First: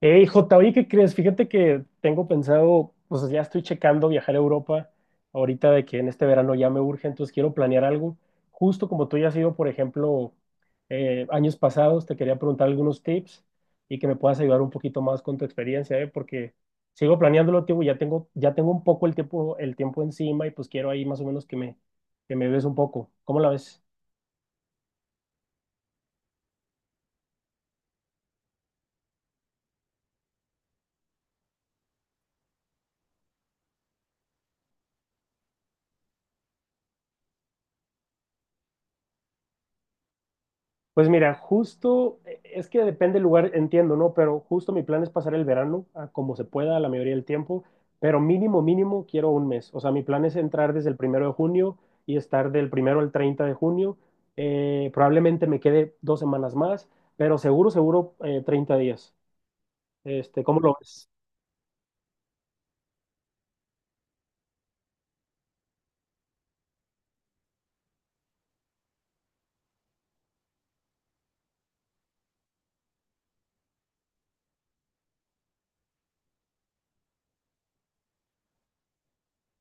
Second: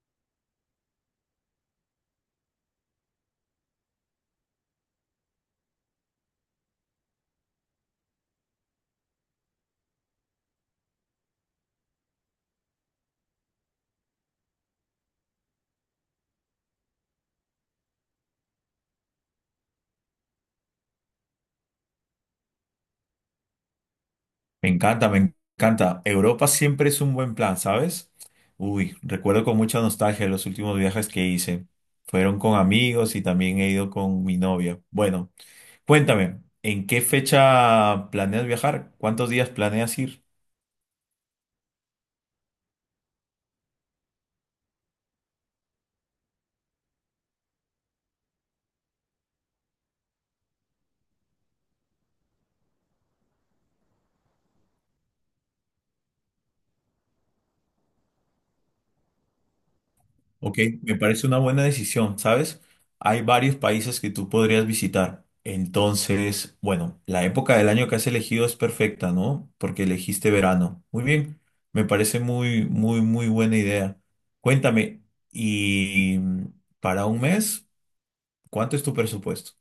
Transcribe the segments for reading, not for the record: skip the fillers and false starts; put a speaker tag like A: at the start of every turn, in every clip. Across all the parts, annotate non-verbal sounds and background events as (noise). A: Hey, J, oye, ¿qué crees? Fíjate que tengo pensado, pues ya estoy checando viajar a Europa ahorita de que en este verano ya me urge, entonces quiero planear algo. Justo como tú ya has ido, por ejemplo, años pasados, te quería preguntar algunos tips y que me puedas ayudar un poquito más con tu experiencia, ¿eh? Porque sigo planeándolo, tío, y ya tengo un poco el tiempo, encima y pues quiero ahí más o menos que me ves un poco. ¿Cómo la ves?
B: Me encanta, me encanta. Europa siempre es un buen plan, ¿sabes? Uy, recuerdo con mucha nostalgia los últimos viajes que hice. Fueron con amigos y también he ido con mi novia. Bueno, cuéntame, ¿en qué fecha planeas viajar? ¿Cuántos días planeas ir?
A: Pues mira, justo, es que depende del lugar, entiendo, ¿no? Pero justo mi plan es pasar el verano a como se pueda la mayoría del tiempo, pero mínimo, mínimo quiero un mes. O sea, mi plan es entrar desde el primero de junio y estar del primero al 30 de junio. Probablemente me quede 2 semanas más, pero seguro, seguro, 30 días. Este,
B: Ok,
A: ¿cómo lo
B: me
A: ves?
B: parece una buena decisión, ¿sabes? Hay varios países que tú podrías visitar. Entonces, bueno, la época del año que has elegido es perfecta, ¿no? Porque elegiste verano. Muy bien, me parece muy, muy, muy buena idea. Cuéntame, ¿y para un mes, cuánto es tu presupuesto?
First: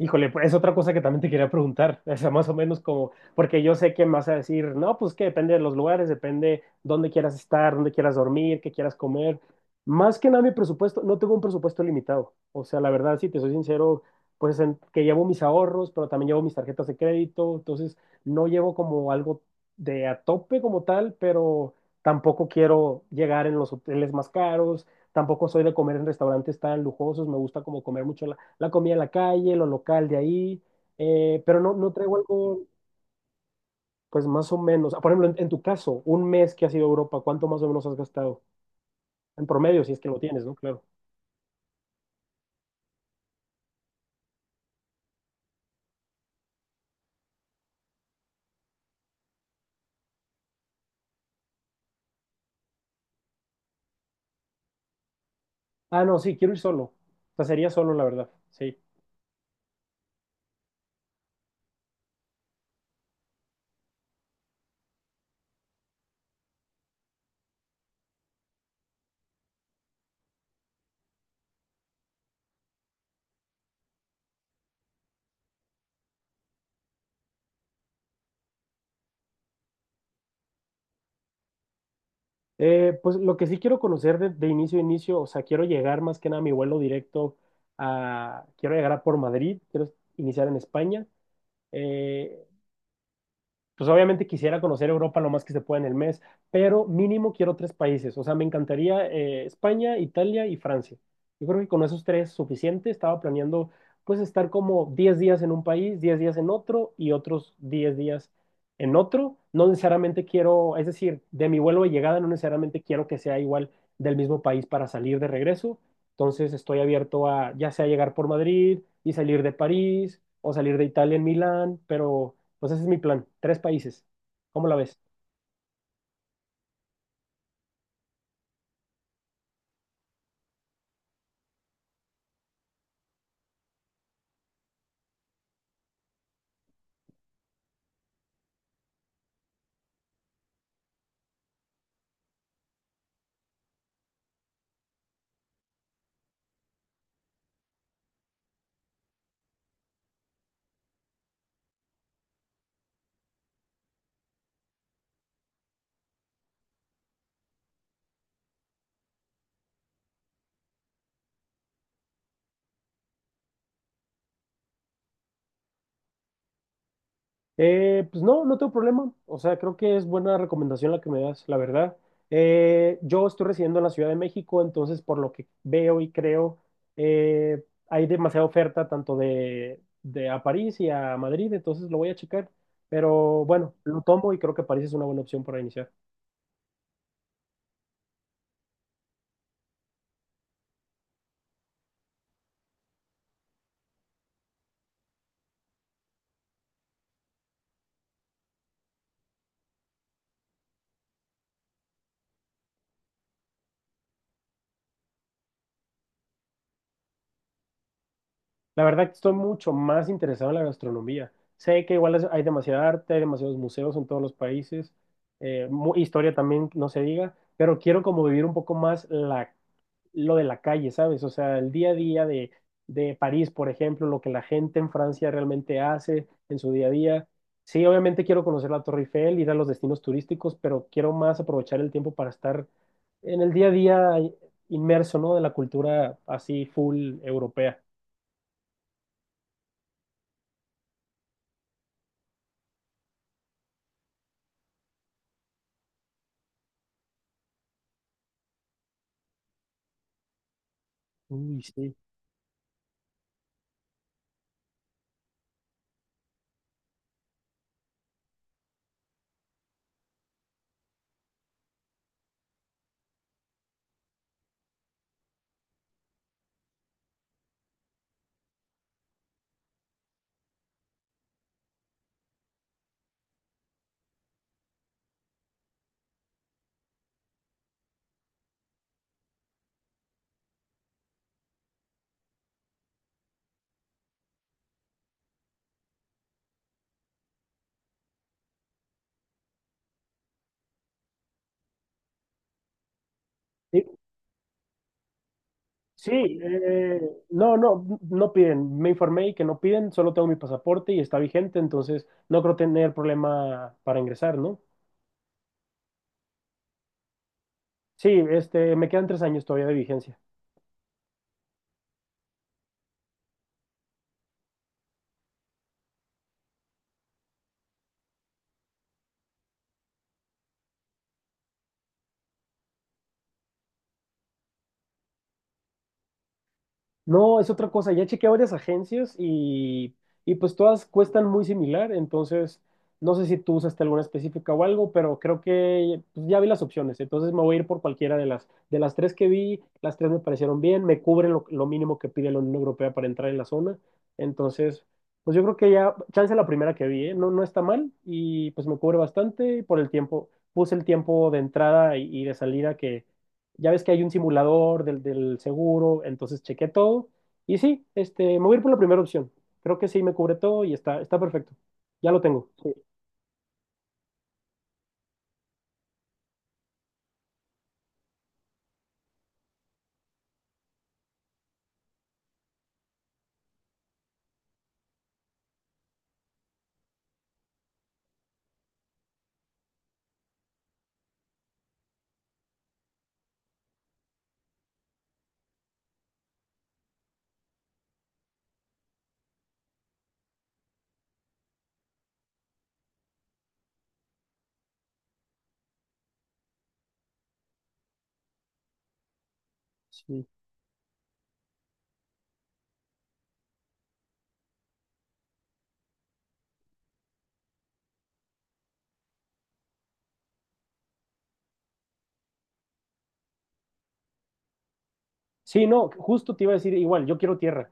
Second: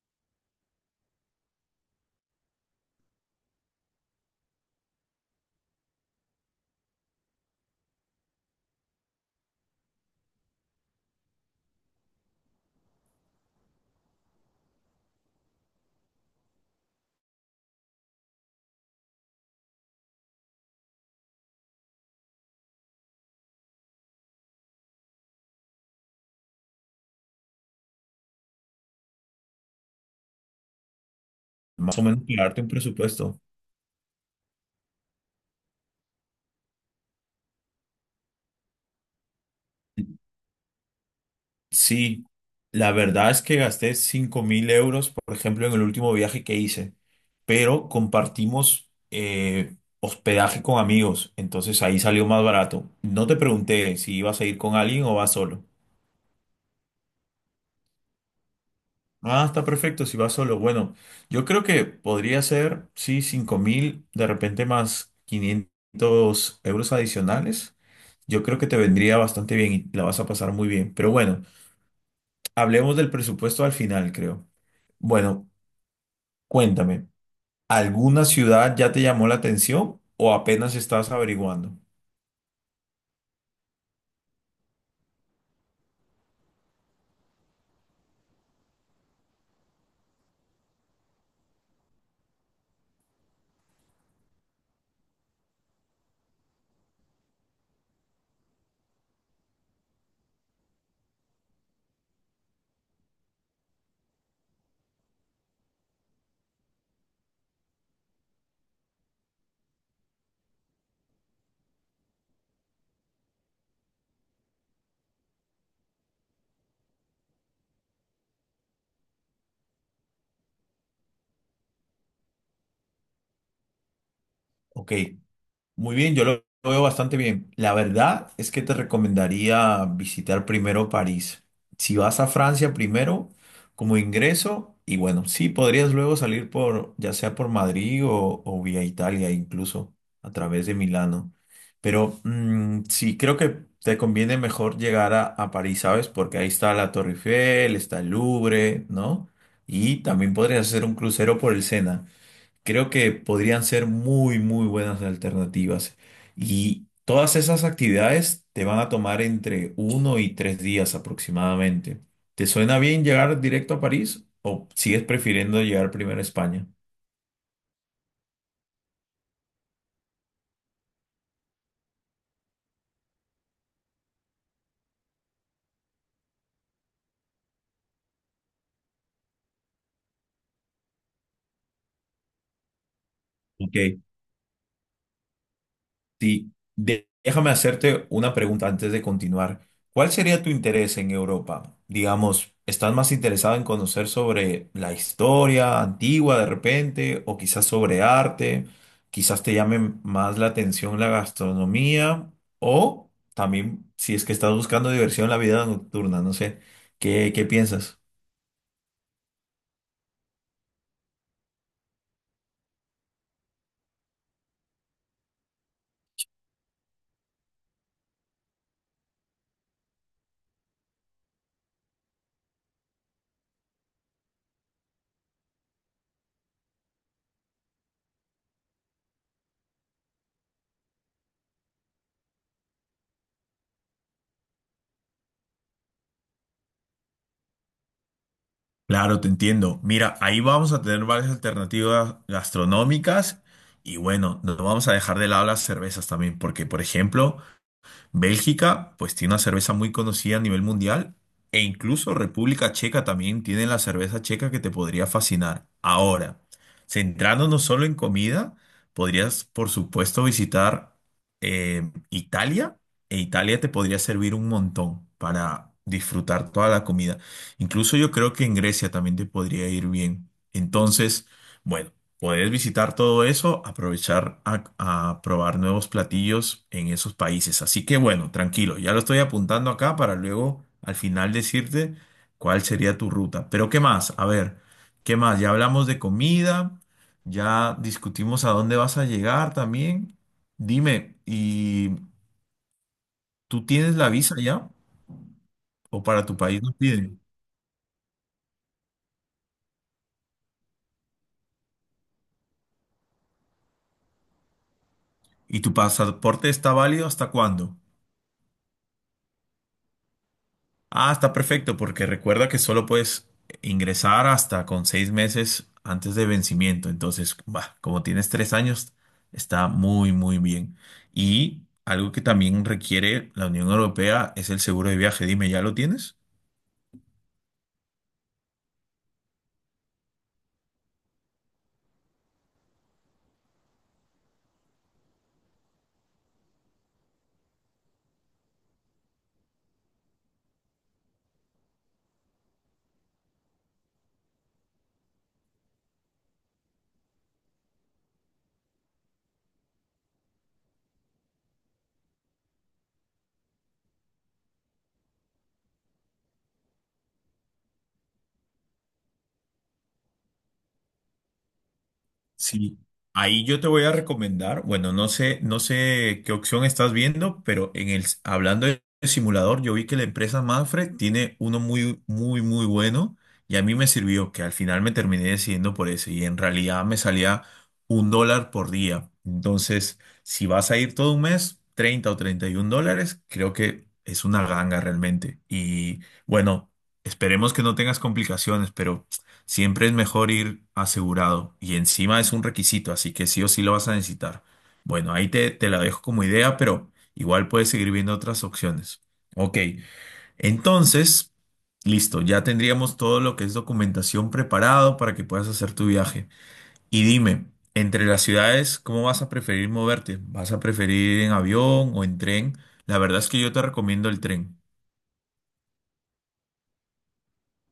A: Híjole, pues es otra cosa que también te quería preguntar, (laughs) o sea, más o menos como, porque yo sé que me vas a decir, no, pues que depende de los lugares, depende dónde quieras estar, dónde quieras dormir, qué quieras comer. Más que nada mi presupuesto, no tengo un presupuesto limitado, o sea, la verdad, si te soy sincero, pues que llevo mis ahorros, pero también llevo mis tarjetas de crédito, entonces no llevo como algo de a tope como tal, pero tampoco quiero llegar en los hoteles más caros, tampoco soy de comer en restaurantes tan lujosos, me gusta como comer mucho la comida de la calle, lo local de ahí, pero no, no
B: Más o
A: traigo
B: menos, para darte
A: algo,
B: un presupuesto.
A: pues más o menos. Por ejemplo, en tu caso, un mes que has ido a Europa, ¿cuánto más o menos has gastado? En promedio, si es que lo tienes, ¿no? Claro.
B: Sí, la verdad es que gasté 5.000 euros, por ejemplo, en el último viaje que hice, pero compartimos hospedaje con amigos, entonces ahí salió más barato. No te pregunté si ibas a ir con alguien o vas solo.
A: Ah, no, sí, quiero ir solo. O sea, sería solo, la verdad, sí.
B: Ah, está perfecto, si vas solo. Bueno, yo creo que podría ser, sí, 5.000, de repente más 500 euros adicionales. Yo creo que te vendría bastante bien y la vas a pasar muy bien. Pero bueno, hablemos del presupuesto al final, creo. Bueno, cuéntame, ¿alguna ciudad ya te llamó la atención o apenas estás averiguando?
A: Pues lo que sí quiero conocer de, inicio a inicio, o sea, quiero llegar más que nada a mi vuelo directo quiero llegar a por Madrid, quiero iniciar en España. Eh, Pues obviamente quisiera conocer Europa lo más que se pueda en el mes, pero mínimo quiero tres países. O sea, me encantaría España, Italia y Francia. Yo creo que con esos tres suficiente. Estaba planeando pues estar como 10 días en un país, 10 días en otro y otros 10 días en otro. No necesariamente quiero, es decir, de mi vuelo de llegada no necesariamente quiero que sea igual del mismo país para salir de regreso. Entonces estoy abierto a ya sea llegar por Madrid y salir de París o salir de Italia en Milán, pero pues ese es mi plan, tres países. ¿Cómo la
B: Ok,
A: ves?
B: muy bien, yo lo veo bastante bien. La verdad es que te recomendaría visitar primero París. Si vas a Francia primero como ingreso, y bueno, sí, podrías luego salir por, ya sea por Madrid o vía Italia, incluso a través de Milano. Pero sí, creo que te conviene mejor llegar a París, ¿sabes? Porque ahí está la Torre Eiffel, está el Louvre, ¿no? Y también podrías hacer un crucero por el Sena. Creo que podrían ser muy, muy buenas alternativas. Y todas esas actividades te van a tomar entre uno y tres días aproximadamente. ¿Te suena bien llegar directo a París o sigues prefiriendo llegar primero a España?
A: Pues no, no tengo problema. O sea, creo que es buena recomendación la que me das, la verdad. Yo estoy residiendo en la Ciudad de México, entonces por lo que veo y creo, hay demasiada oferta tanto de, a París y a Madrid, entonces lo voy a checar. Pero bueno,
B: Ok.
A: lo tomo y creo que París es una buena opción para iniciar.
B: Sí, déjame hacerte una pregunta antes de continuar. ¿Cuál sería tu interés en Europa? Digamos, ¿estás más interesado en conocer sobre la historia antigua de repente o quizás sobre arte? Quizás te llame más la atención la gastronomía o también si es que estás buscando diversión en la vida nocturna, no sé. ¿Qué, qué piensas?
A: La verdad que estoy mucho más interesado en la gastronomía. Sé que igual hay demasiada arte, hay demasiados museos en todos los países, historia también, no se diga, pero quiero como vivir un poco más lo de la calle, ¿sabes? O sea, el día a día de París, por ejemplo, lo que la gente en Francia realmente hace en su día a día. Sí, obviamente quiero conocer la Torre Eiffel, ir a los destinos turísticos, pero quiero más aprovechar el tiempo para estar en el día a día inmerso, ¿no? De la cultura así full europea.
B: Claro, te entiendo. Mira, ahí vamos a tener varias alternativas gastronómicas y bueno, no vamos a dejar de lado las cervezas también, porque por ejemplo, Bélgica, pues tiene una cerveza muy conocida a nivel mundial. E
A: Uy, sí.
B: incluso República Checa también tiene la cerveza checa que te podría fascinar. Ahora, centrándonos solo en comida, podrías, por supuesto, visitar Italia. E Italia te podría servir un montón para disfrutar toda la comida. Incluso yo creo que en Grecia también te podría ir bien. Entonces, bueno. Puedes visitar todo eso, aprovechar a probar nuevos platillos en esos países. Así que bueno, tranquilo, ya lo estoy apuntando acá para luego al final decirte cuál sería tu ruta. Pero ¿qué más? A ver, ¿qué más? Ya hablamos de comida, ya discutimos a dónde vas a llegar también. Dime, ¿y tú tienes
A: Sí,
B: la visa ya? ¿O para tu
A: sí,
B: país nos
A: eh,
B: piden?
A: no, no, no piden. Me informé y que no piden, solo tengo mi pasaporte y está vigente, entonces no creo tener problema para ingresar, ¿no?
B: ¿Y tu pasaporte está válido hasta cuándo?
A: Sí, este, me quedan 3 años todavía de vigencia.
B: Ah, está perfecto, porque recuerda que solo puedes ingresar hasta con 6 meses antes de vencimiento. Entonces, bah, como tienes 3 años, está muy, muy bien. Y algo que también requiere la Unión Europea es el seguro de viaje. Dime, ¿ya lo tienes?
A: No, es otra cosa. Ya chequeé varias agencias y pues todas cuestan muy similar. Entonces, no sé si tú usaste alguna específica o algo, pero creo que pues, ya vi las opciones. Entonces me voy a ir por cualquiera de las, tres que vi. Las tres me parecieron bien, me cubren lo mínimo que pide la Unión Europea para entrar en la zona. Entonces, pues yo creo que ya, chance la primera que vi, ¿eh? No, no está mal y pues me cubre bastante y por el tiempo. Puse el tiempo de entrada y de salida que ya ves que hay un simulador del seguro, entonces chequé todo y sí, este, me voy a ir por la primera opción. Creo que sí me cubre todo y está perfecto. Ya lo tengo. Sí,
B: Sí, ahí yo te voy a recomendar, bueno, no sé, no sé qué opción estás viendo, pero en el, hablando de simulador, yo vi que la empresa Manfred tiene uno muy, muy, muy bueno y a mí me sirvió, que al final me terminé decidiendo por ese y en realidad me salía un dólar por día. Entonces, si vas a ir todo un mes, 30 o $31, creo que es una ganga realmente. Y bueno, esperemos que no tengas complicaciones, pero... Siempre es mejor ir asegurado y encima es un requisito, así que sí o sí lo vas a necesitar. Bueno, ahí te la dejo como idea, pero igual puedes seguir viendo otras opciones. Ok,
A: sí.
B: entonces, listo, ya tendríamos todo lo que es documentación preparado para que puedas hacer tu viaje. Y dime, entre las ciudades, ¿cómo vas a preferir moverte? ¿Vas a preferir ir en avión o en tren? La verdad es que yo te recomiendo el tren.
A: Sí, no, justo te iba a decir igual, yo quiero tierra.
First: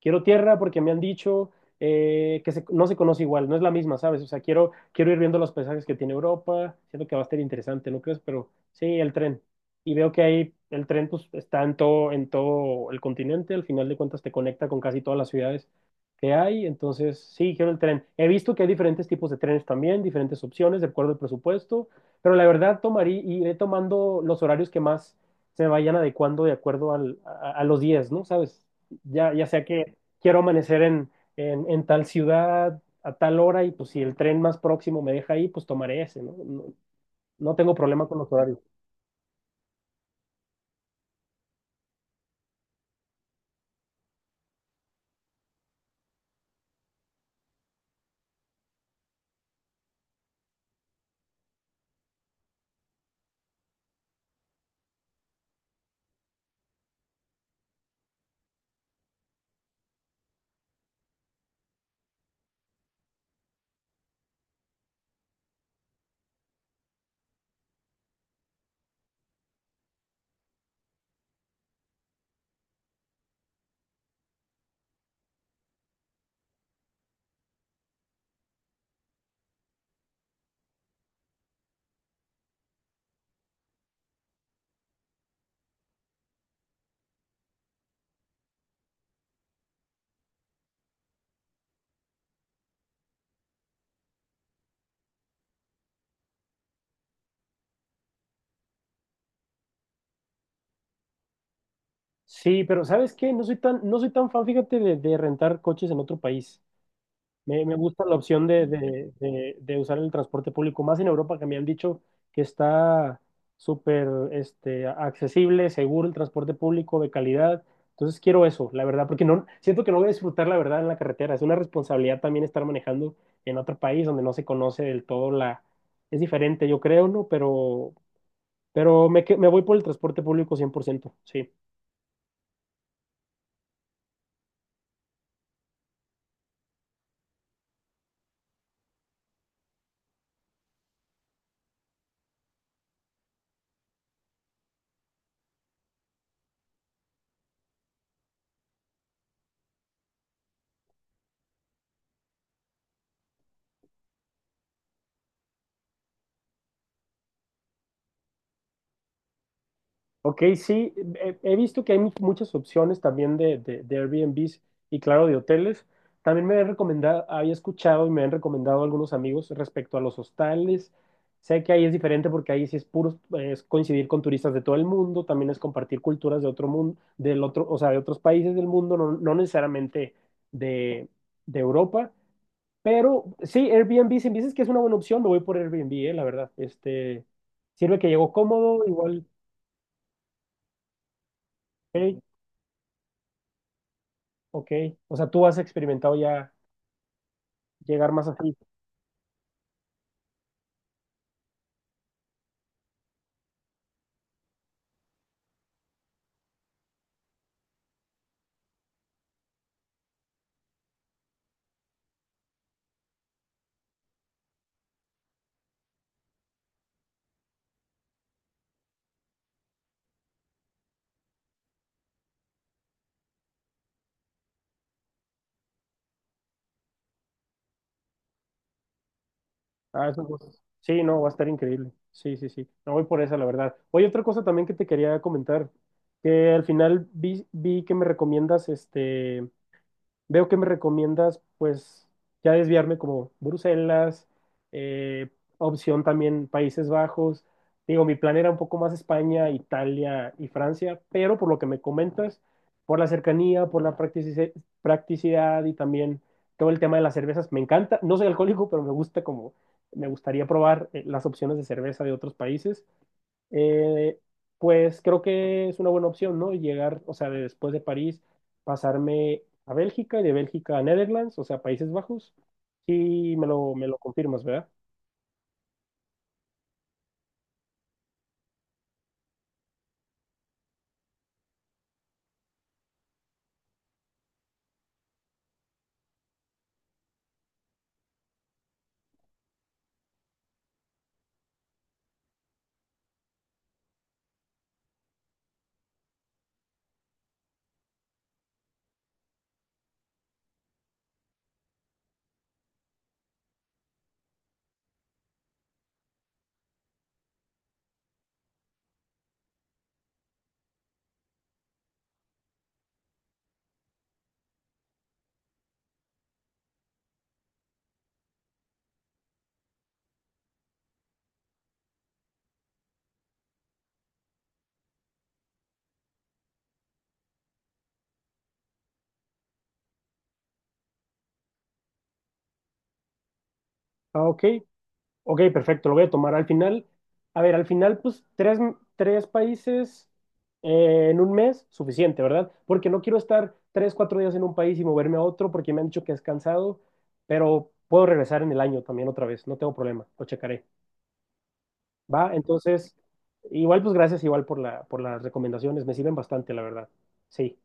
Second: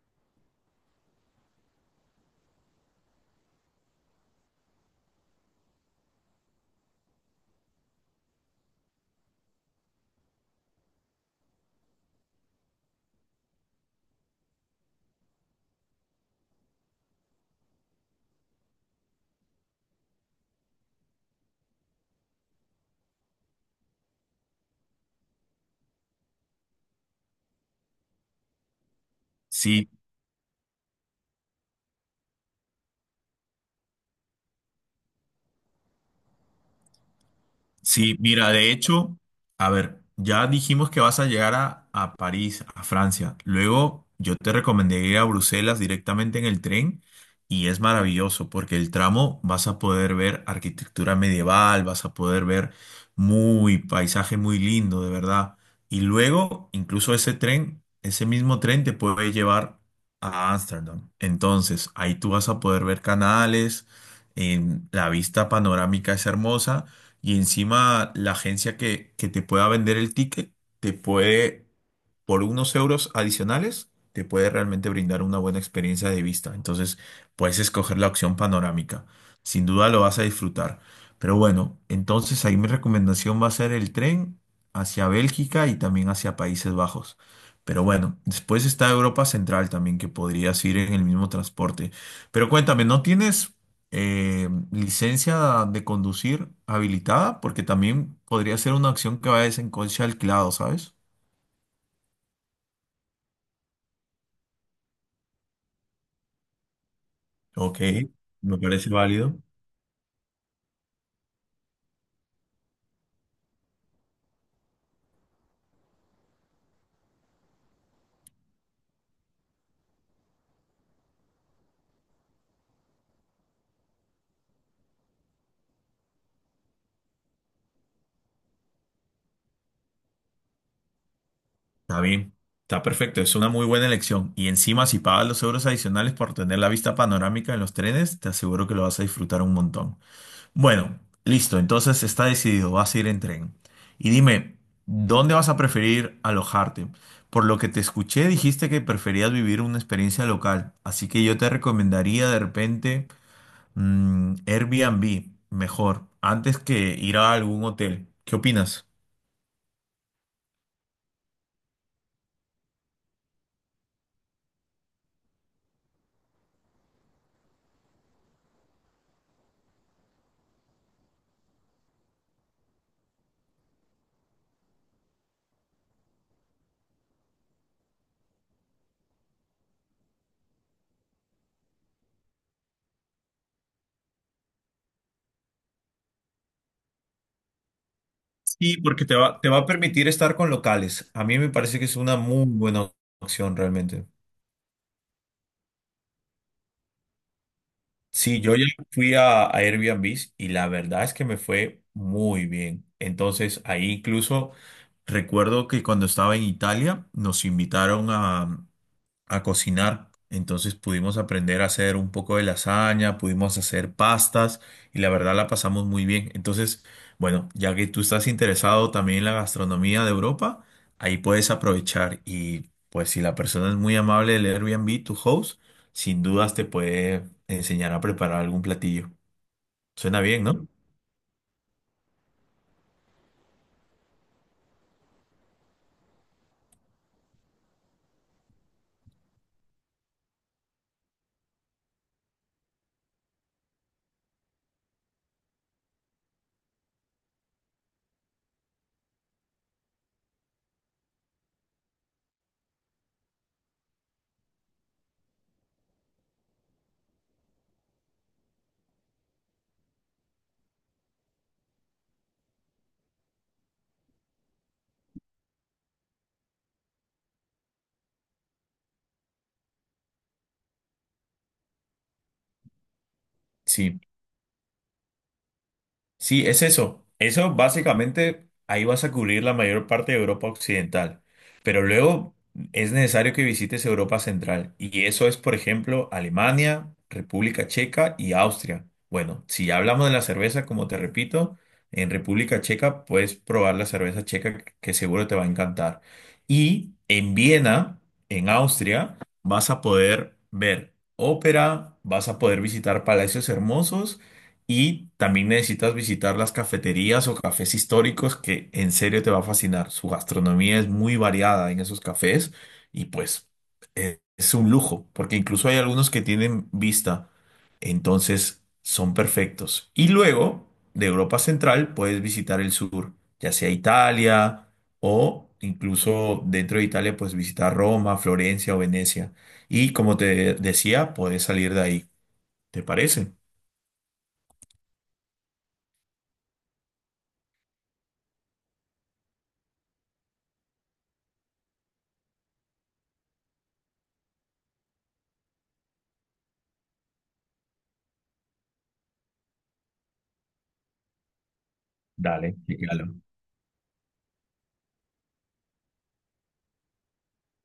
A: Quiero tierra porque me han dicho que no se conoce igual, no es la misma, ¿sabes? O sea, quiero ir viendo los paisajes que tiene Europa, siento que va a estar interesante, ¿no crees? Pero sí, el tren. Y veo que ahí el tren pues está en todo el continente, al final de cuentas te conecta con casi todas las ciudades que hay, entonces sí, quiero el tren. He visto que hay diferentes tipos de trenes también, diferentes opciones, de acuerdo al presupuesto, pero la verdad tomaría, iré tomando los horarios que más se vayan adecuando de acuerdo a los días, ¿no? ¿Sabes? Ya sea
B: Sí,
A: que quiero amanecer en, en tal ciudad a tal hora y pues si el tren más próximo me deja ahí, pues tomaré ese, ¿no? No, no tengo problema
B: sí,
A: con los
B: mira,
A: horarios.
B: de hecho, a ver, ya dijimos que vas a llegar a París, a Francia. Luego yo te recomendé ir a Bruselas directamente en el tren y es maravilloso porque el tramo vas a poder ver arquitectura medieval, vas a poder ver muy paisaje muy lindo, de verdad. Y luego, incluso ese tren, ese mismo tren te puede llevar a Ámsterdam. Entonces, ahí tú vas a poder ver canales, en la vista panorámica es hermosa. Y encima la agencia que te pueda vender el ticket te puede, por unos euros adicionales, te puede realmente brindar una buena experiencia de vista. Entonces puedes escoger la opción panorámica. Sin duda lo vas a disfrutar. Pero bueno, entonces ahí mi recomendación va a ser el tren hacia Bélgica y también hacia Países Bajos. Pero bueno, después está Europa Central también, que podrías ir en el mismo transporte. Pero cuéntame, ¿no tienes licencia de conducir habilitada, porque también podría ser una acción que vaya en coche alquilado, ¿sabes?
A: Sí, pero ¿sabes qué? No soy tan fan, fíjate, de, rentar coches en otro país. Me
B: Ok,
A: gusta la opción
B: me
A: de,
B: parece
A: de-
B: válido.
A: de- de usar el transporte público, más en Europa que me han dicho que está súper accesible, seguro el transporte público, de calidad. Entonces quiero eso, la verdad, porque no, siento que no voy a disfrutar la verdad en la carretera. Es una responsabilidad también estar manejando en otro país donde no se conoce del todo la. Es diferente, yo creo, ¿no? Pero me voy por el transporte público 100% sí.
B: Está bien, está perfecto, es una muy buena elección. Y encima, si pagas los euros adicionales por tener la vista panorámica en los trenes, te aseguro que lo vas a disfrutar un montón. Bueno, listo, entonces está decidido, vas a ir en tren. Y dime, ¿dónde vas a preferir alojarte? Por lo que te escuché, dijiste que preferías vivir una experiencia local, así que yo te recomendaría de repente Airbnb, mejor, antes que ir a algún hotel. ¿Qué opinas?
A: Ok, sí, he visto que hay muchas opciones también de, de Airbnbs y claro, de hoteles. También me han recomendado, había escuchado y me han recomendado algunos amigos respecto a los hostales. Sé que ahí es diferente porque ahí sí es puro, es coincidir con turistas de todo el mundo, también es compartir culturas de otro mundo, del otro, o sea, de otros países del mundo, no, no necesariamente de, de Europa. Pero sí, Airbnb, si me dices que es una buena opción, me voy por Airbnb, la verdad. Sirve que llego
B: Sí,
A: cómodo,
B: porque te
A: igual,
B: va, te va a permitir estar con locales. A mí me parece que es una
A: ok.
B: muy buena opción realmente.
A: Ok, o sea, tú has experimentado ya llegar más
B: Sí,
A: así.
B: yo ya fui a Airbnb y la verdad es que me fue muy bien. Entonces, ahí incluso recuerdo que cuando estaba en Italia nos invitaron a cocinar. Entonces pudimos aprender a hacer un poco de lasaña, pudimos hacer pastas y la verdad la pasamos muy bien. Entonces, bueno, ya que tú estás interesado también en la gastronomía de Europa, ahí puedes aprovechar y pues si la persona es muy amable del Airbnb, tu host, sin dudas te puede enseñar a preparar algún platillo.
A: Ah,
B: Suena
A: eso,
B: bien,
A: pues,
B: ¿no?
A: sí, no, va a estar increíble. Sí, sí, sí. No voy por esa, la verdad. Oye, otra cosa también que te quería comentar, que al final vi, vi que me recomiendas este veo que me recomiendas, pues, ya desviarme como Bruselas, eh, opción también Países Bajos. Digo, mi plan era un poco más España, Italia y Francia, pero por lo que me comentas, por la cercanía, por la practicidad y también todo el tema de las cervezas, me encanta. No soy alcohólico, pero me gustaría probar las opciones de cerveza de otros países eh, pues creo que es una buena opción, ¿no? Llegar, o sea, de después de París, pasarme a Bélgica y de Bélgica a Netherlands, o sea, Países Bajos. Sí, me lo
B: Sí.
A: confirmas, ¿verdad?
B: Sí, es eso. Eso básicamente ahí vas a cubrir la mayor parte de Europa Occidental. Pero luego es necesario que visites Europa Central. Y eso es, por ejemplo, Alemania, República Checa y Austria. Bueno, si ya hablamos de la cerveza, como te repito, en República Checa puedes probar la cerveza checa que seguro te va a encantar. Y en Viena, en Austria, vas a poder ver ópera, vas a poder visitar palacios hermosos y también necesitas visitar las cafeterías o cafés históricos que en serio te va a fascinar. Su gastronomía es muy variada en esos cafés y pues es un lujo, porque incluso hay algunos que tienen vista, entonces son perfectos. Y luego, de Europa Central, puedes visitar el sur, ya sea Italia o incluso dentro de Italia, pues visitar Roma, Florencia o Venecia. Y como te decía, puedes salir de ahí. ¿Te parece?
A: Ah, ok. Ok, perfecto, lo voy a tomar. Al final, a ver, al final, pues tres, países en un mes, suficiente, ¿verdad? Porque no quiero estar 3, 4 días en un país y moverme a otro porque me han dicho que es cansado, pero puedo regresar en el año también otra vez, no tengo problema, lo checaré. Va,
B: Dale, sí,
A: entonces,
B: claro.
A: igual pues gracias igual por las recomendaciones, me sirven bastante, la verdad. Sí.